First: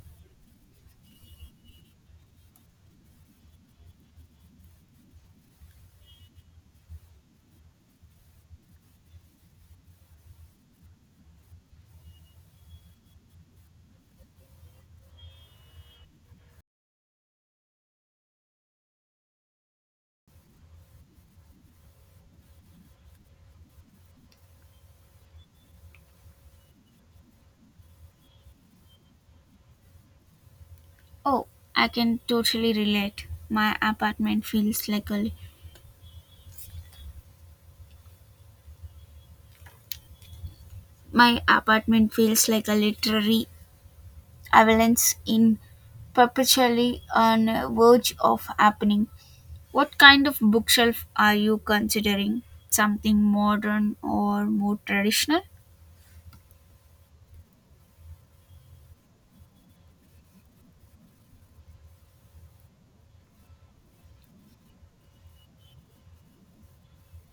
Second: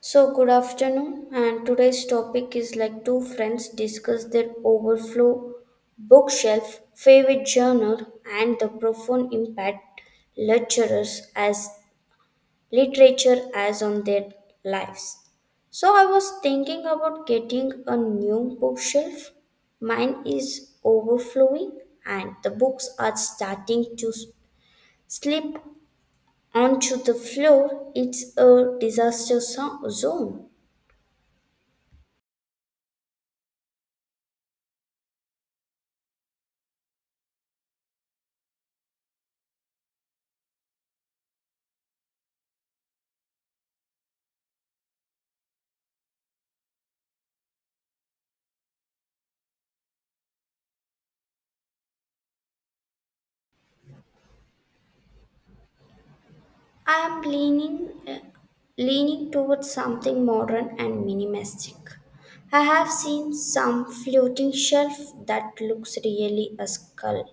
So, good afternoon, and today's topic is like two friends discuss their overflow bookshelf, favorite genre, and the profound impact lecturers as literature has on their lives. So, I was thinking about getting a new bookshelf. Mine is overflowing, and the books are starting to slip onto the floor. It's a disaster zone. Oh, I can totally relate. My apartment feels like a literary avalanche in perpetually on a verge of happening. What kind of bookshelf are you considering? Something modern or more traditional? I am leaning towards something modern and minimalistic. I have seen some floating shelf that looks really a skull,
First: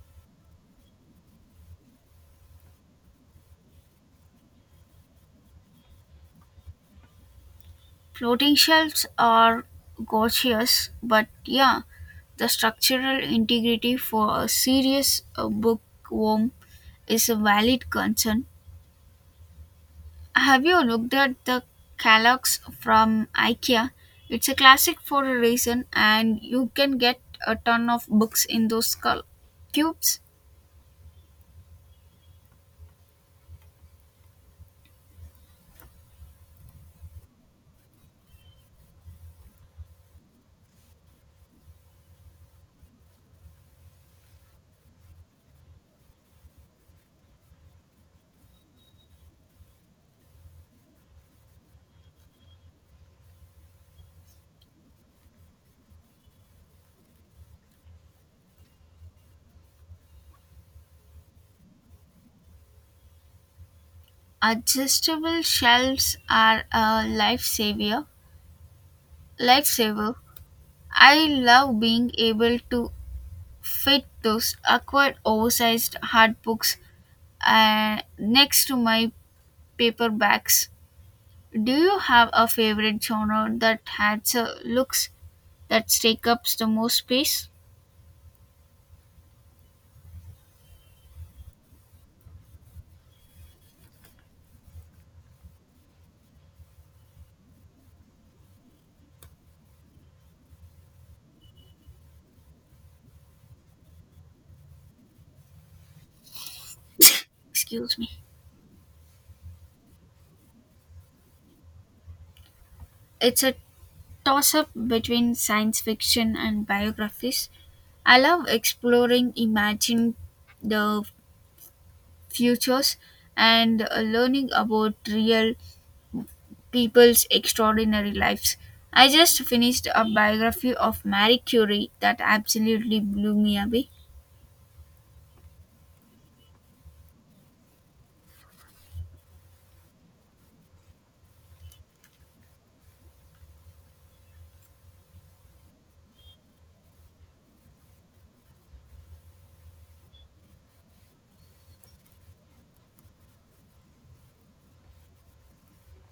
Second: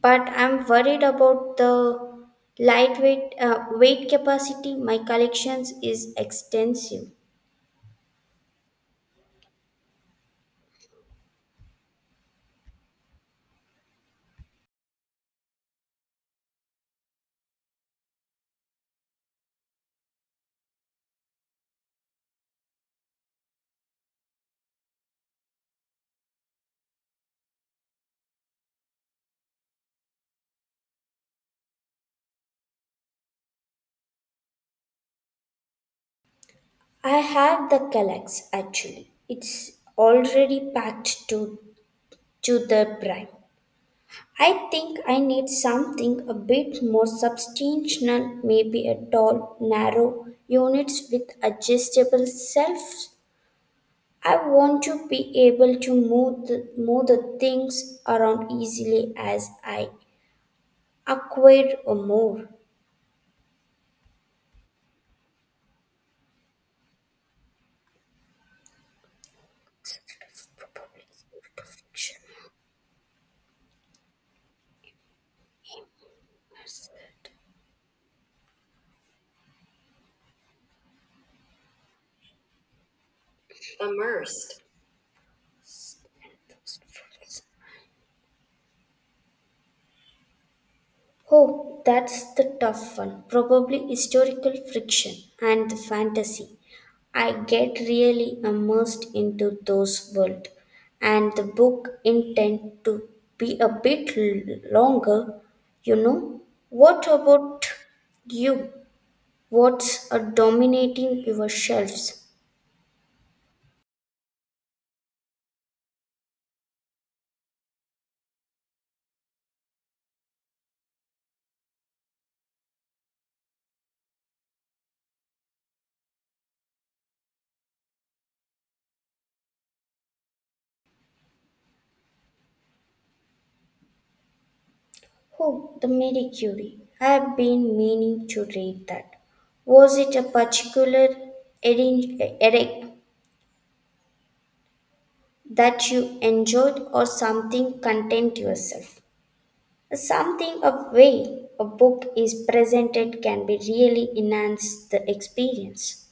but I'm worried about the lightweight weight capacity. My collections is extensive. Floating shelves are gorgeous, but yeah, the structural integrity for a serious bookworm is a valid concern. Have you looked at the Kallax from IKEA? It's a classic for a reason, and you can get a ton of books in those cubes. I have the Kallax actually. It's already packed to the brim. I think I need something a bit more substantial, maybe a tall, narrow units with adjustable shelves. I want to be able to move the things around easily as I acquire more. Adjustable shelves are a lifesaver. Lifesaver. I love being able to fit those awkward, oversized hard books next to my paperbacks. Do you have a favorite genre that has Immersed. looks that take up the most space? Oh, that's the tough one. Probably historical friction and the fantasy. I get really immersed into those worlds, and the book intend to be a bit longer, you know. What about Excuse me. you? What's a dominating your shelves? It's a toss up between science fiction and biographies. I love exploring, imagining the futures, and learning about real people's extraordinary lives. I just finished a biography of Marie Curie that absolutely blew me away. Oh, the Marie Curie. I've been meaning to read that. Was it a particular edi- edi- that you enjoyed or something content yourself. Something a way a book is presented can be really enhance the experience.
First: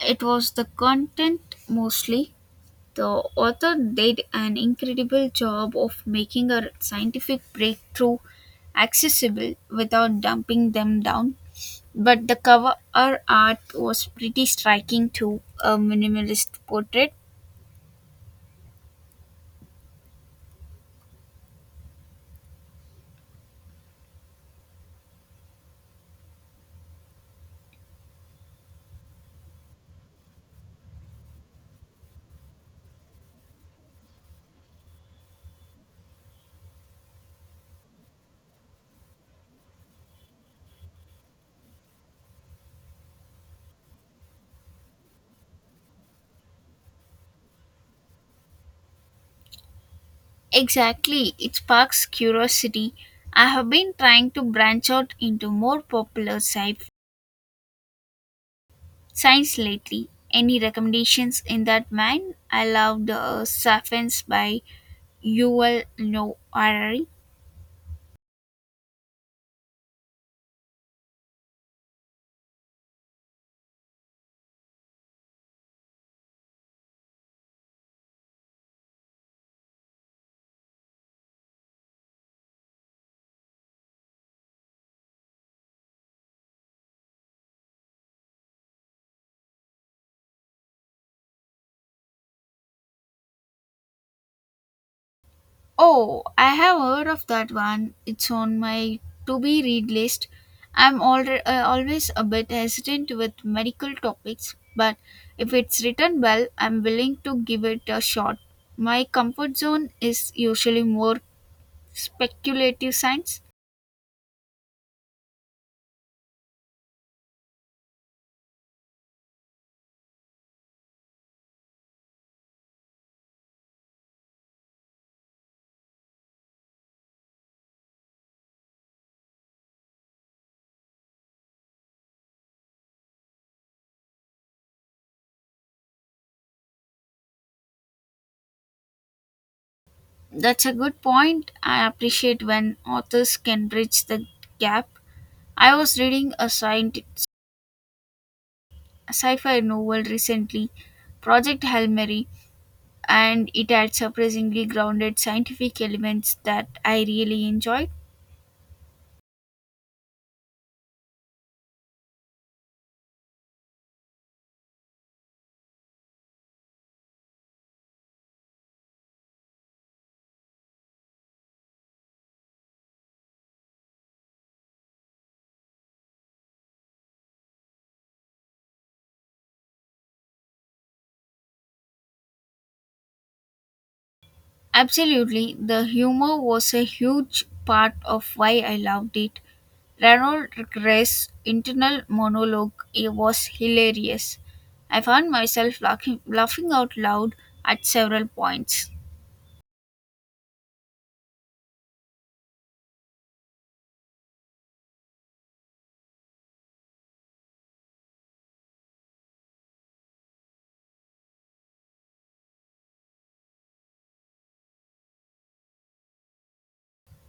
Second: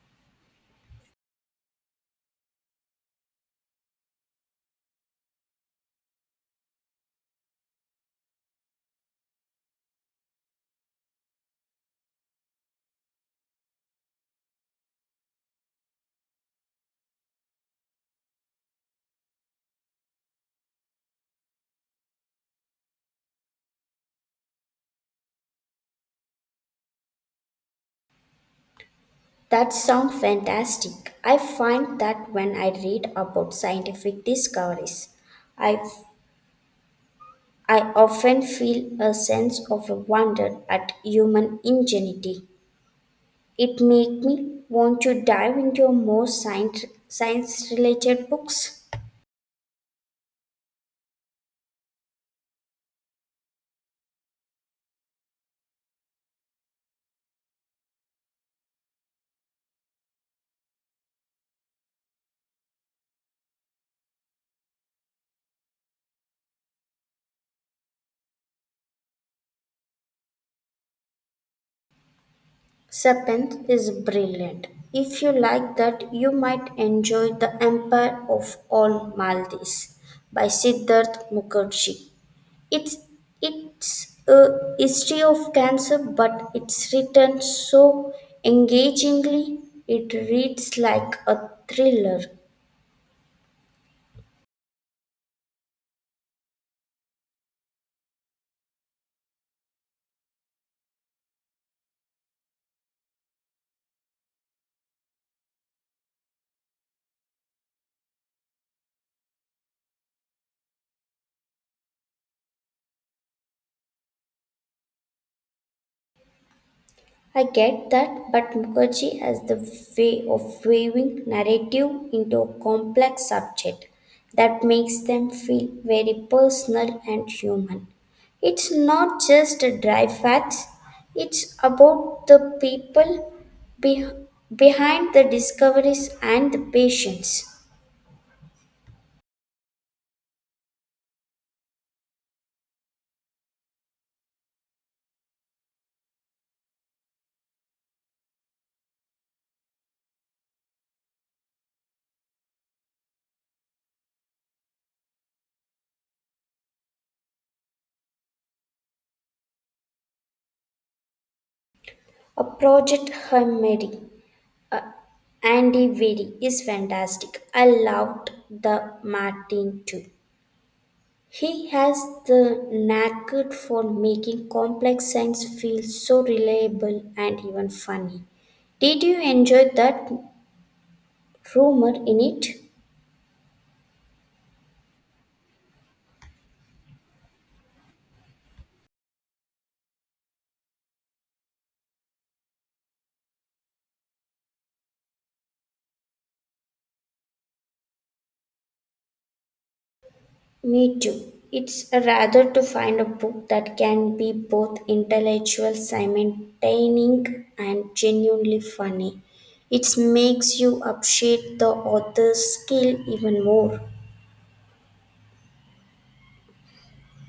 It was the content mostly. The author did an incredible job of making a scientific breakthrough accessible without dumping them down. But the cover art was pretty striking too, a minimalist portrait. That sounds fantastic. I find that when I read about scientific discoveries, I I often feel a sense of wonder at human ingenuity. It makes me want to dive into more science related books. Exactly, it sparks curiosity. I have been trying to branch out into more popular science lately. Any recommendations in that mind? I love the Sapiens by Yuval Noah Harari. Seventh is brilliant. If you like that, you might enjoy The Empire of All Maldives by Siddharth Mukherjee. It's it's a history of cancer, but it's written so engagingly it reads like a thriller. Oh, I have heard of that one. It's on my to be read list. Always a bit hesitant with medical topics, but if it's written well, I'm willing to give it a shot. My comfort zone is usually more speculative science. I get that, but Mukherjee has the way of weaving narrative into a complex subject that makes them feel very personal and human. It's not just a dry facts, it's about the people be- behind the discoveries and the patience. That's a good point. I appreciate when authors can bridge the gap. I was reading a sci-fi novel recently, Project Hail Mary, and it had surprisingly grounded scientific elements that I really enjoyed. A project Hermedy. uh, Andy Weary is fantastic. I loved the Martin too. He has the knack for making complex science feel so reliable and even funny. Did you enjoy that rumor in it? Absolutely, the humor was a huge part of why I loved it. Ronald Gray's internal monologue, it was hilarious. I found myself laughing out loud at several points. Me too. It's rather to find a book that can be both intellectual, simultaneous, and genuinely funny. It makes you appreciate the author's skill even more.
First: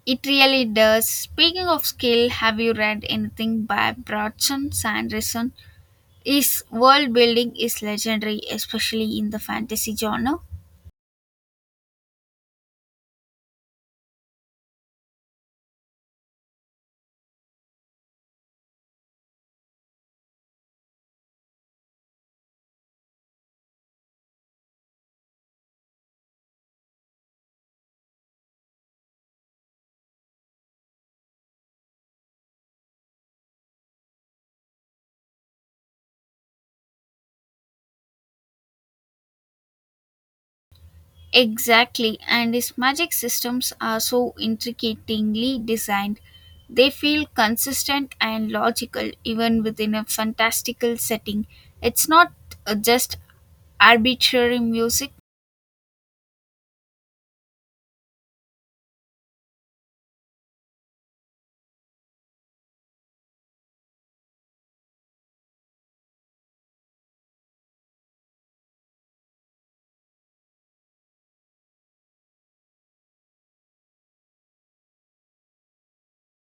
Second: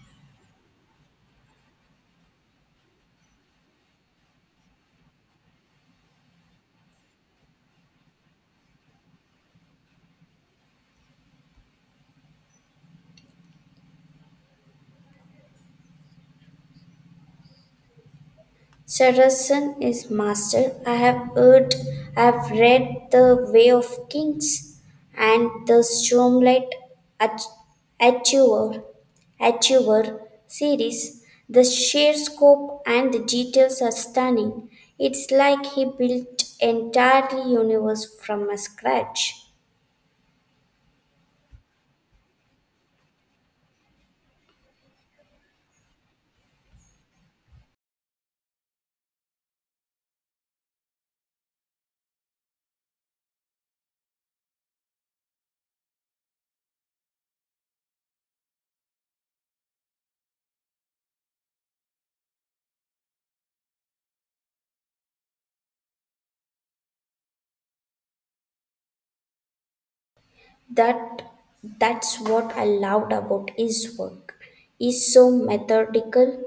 It really does. Speaking of skill, have you read anything by Brodson Sanderson? His world building is legendary, especially in the fantasy genre. Saracen is master. I have heard, I have read The Way of Kings and the Stormlight Ach- Achiever, Achiever series. The sheer scope and the details are stunning. It's like he built entirely universe from a scratch. Exactly, and his magic systems are so intricately designed. They feel consistent and logical even within a fantastical setting. It's not just arbitrary music. That that's what I loved about his work. He's so methodical.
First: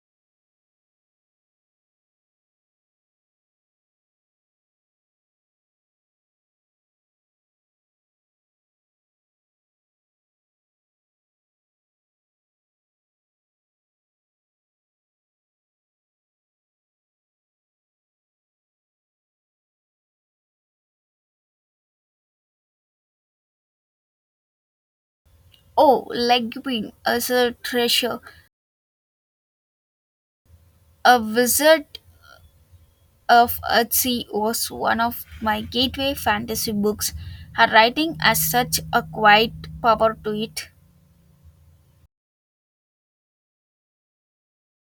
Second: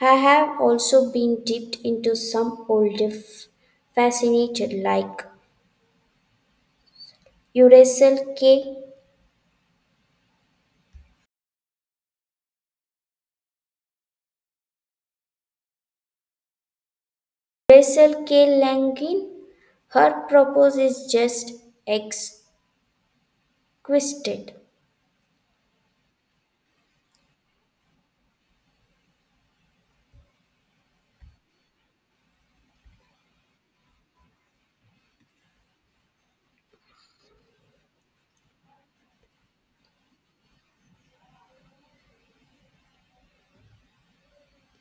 I have also been dipped into some fascinated like Uracell K. Uracell K. Langin. Her purpose is just exquisite. Oh, Leguin as a treasure. A Wizard of Earthsea was one of my gateway fantasy books. Her writing has such a quiet power to it.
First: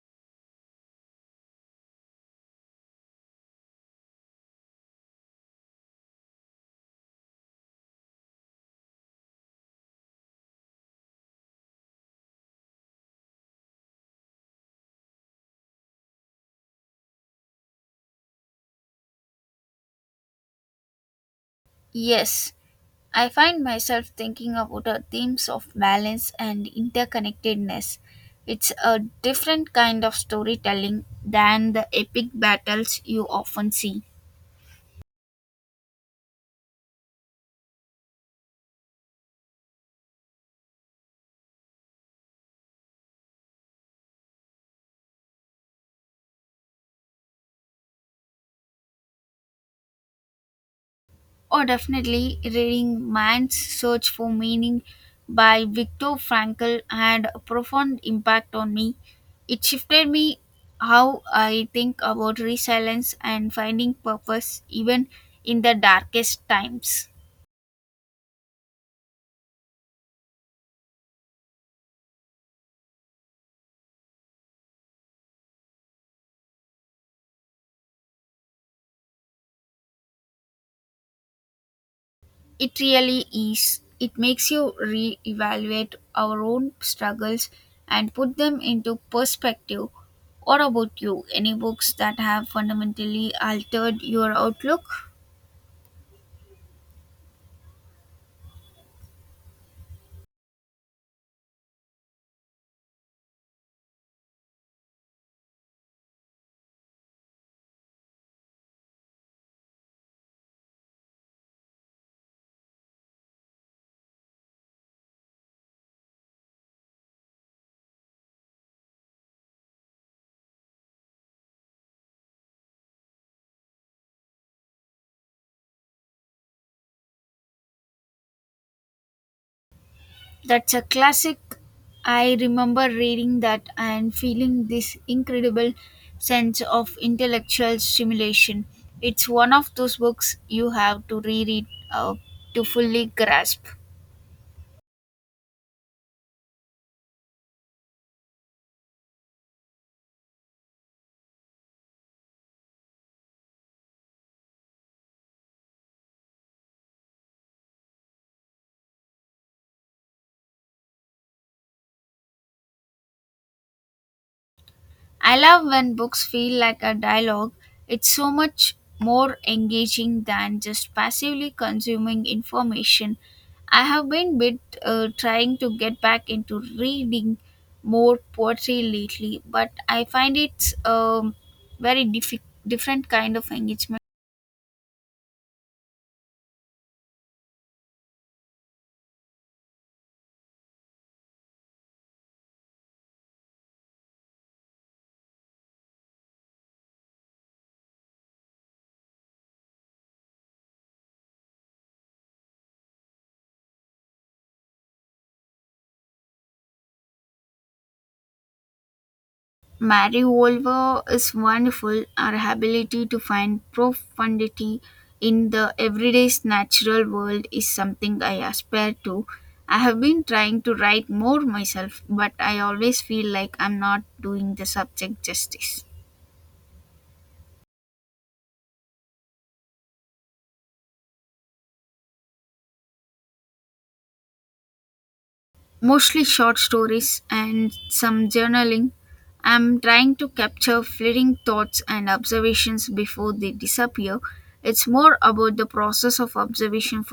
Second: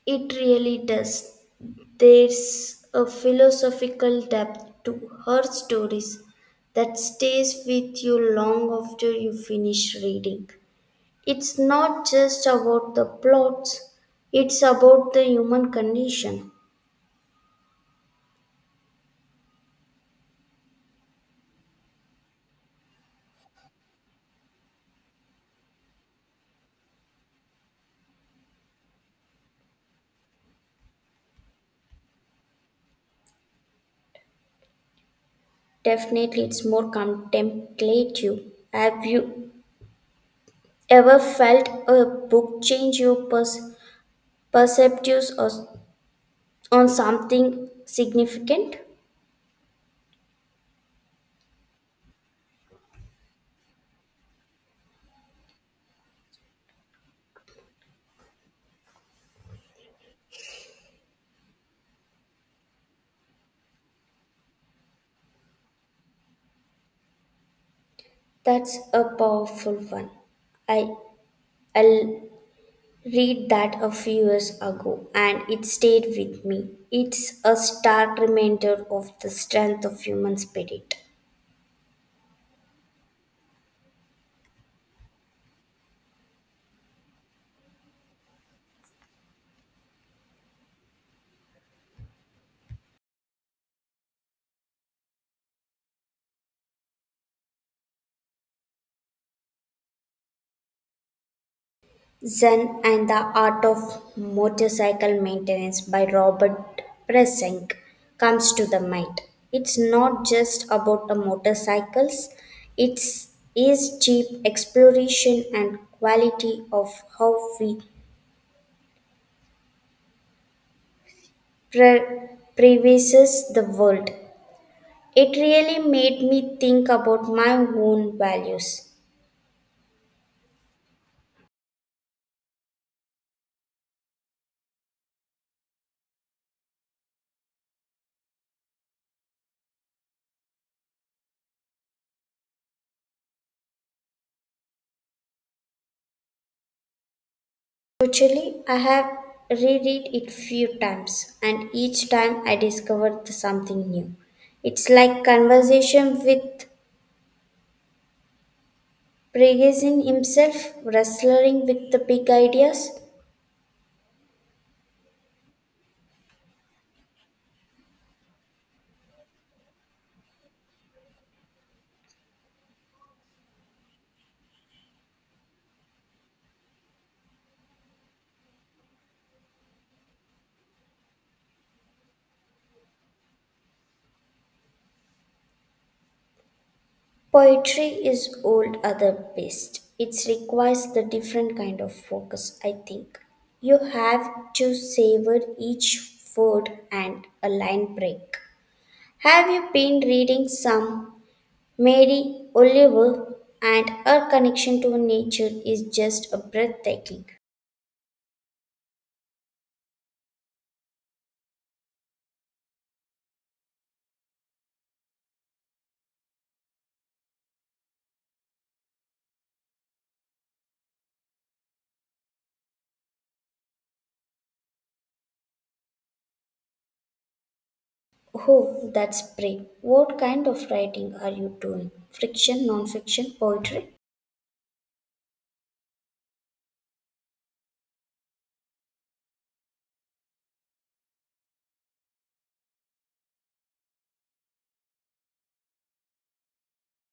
It really does. There's a philosophical depth to her stories that stays with you long after you finish reading. It's not just about the plots, it's about the human condition. Yes, I find myself thinking about the themes of balance and interconnectedness. It's a different kind of storytelling than the epic battles you often see. Definitely, it's more contemplative. Have you ever felt a book change your perspectives or on something significant? Or definitely reading Man's Search for Meaning by Viktor Frankl had a profound impact on me. It shifted me how I think about resilience and finding purpose even in the darkest times. That's a powerful one. I I read that a few years ago, and it stayed with me. It's a stark reminder of the strength of human spirit. It really is. It makes you re evaluate our own struggles and put them into perspective. What about you? Any books that have fundamentally altered your outlook? Zen and the Art of Motorcycle Maintenance by Robert Presink comes to the mind. It's not just about the motorcycles, it's is deep exploration and quality of how we pre- previses the world. It really made me think about my own values. That's a classic. I remember reading that and feeling this incredible sense of intellectual stimulation. It's one of those books you have to reread uh, to fully grasp. Actually, I have reread it few times and each time I discover something new. It's like conversation with Prigazin himself wrestling with the big ideas. I love when books feel like a dialogue. It's so much more engaging than just passively consuming information. I have been bit trying to get back into reading more poetry lately, but I find it's very different kind of engagement. Poetry is old other best. It requires the different kind of focus, I think. You have to savor each word and a line break. Have you been reading some Mary Oliver and her connection to nature is just a breathtaking. Marivolva is wonderful. Our ability to find profundity in the everyday's natural world is something I aspire to. I have been trying to write more myself, but I always feel like I'm not doing the subject justice. Oh, that's brave. What kind of writing are you doing? Friction, non-fiction, poetry? Mostly short stories and some journaling. I'm trying to capture fleeting thoughts and observations before they disappear. It's more about the process of observation.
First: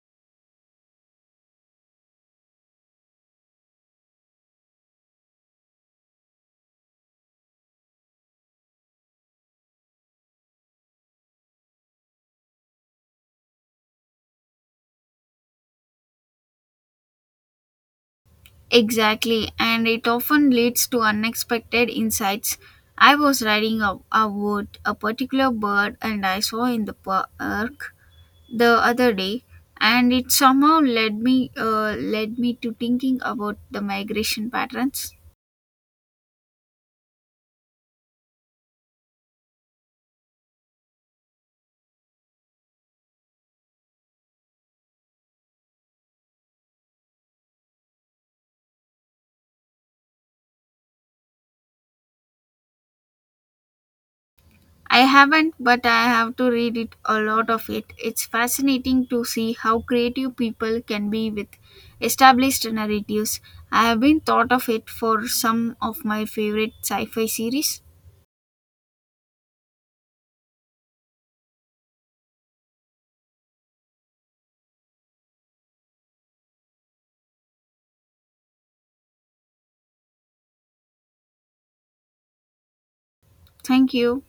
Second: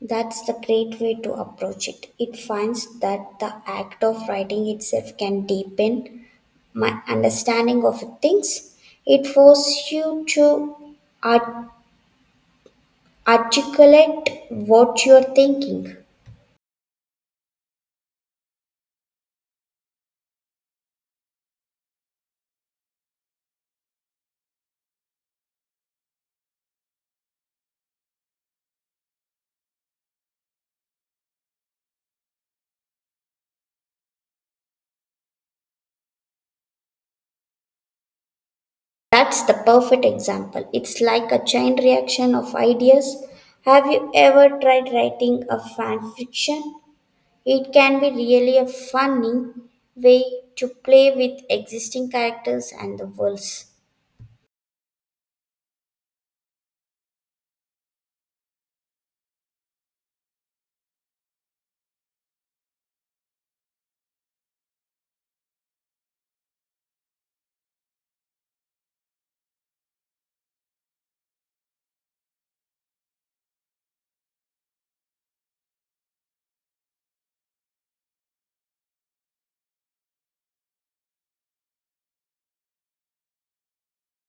That's the great way to approach it. It finds that the act of writing itself can deepen my understanding of things. It forces you to art- articulate what you're thinking. Exactly, and it often leads to unexpected insights. I was riding a wood, a particular bird, and I saw in the park the other day, and it somehow led me to thinking about the migration patterns. That's the perfect example. It's like a chain reaction of ideas. Have you ever tried writing a fan fiction? It can be really a funny way to play with existing characters and the worlds. I haven't, but I have to read it a lot of it. It's fascinating to see how creative people can be with established narratives. I have been thought of it for some of my favorite sci-fi series. Thank you.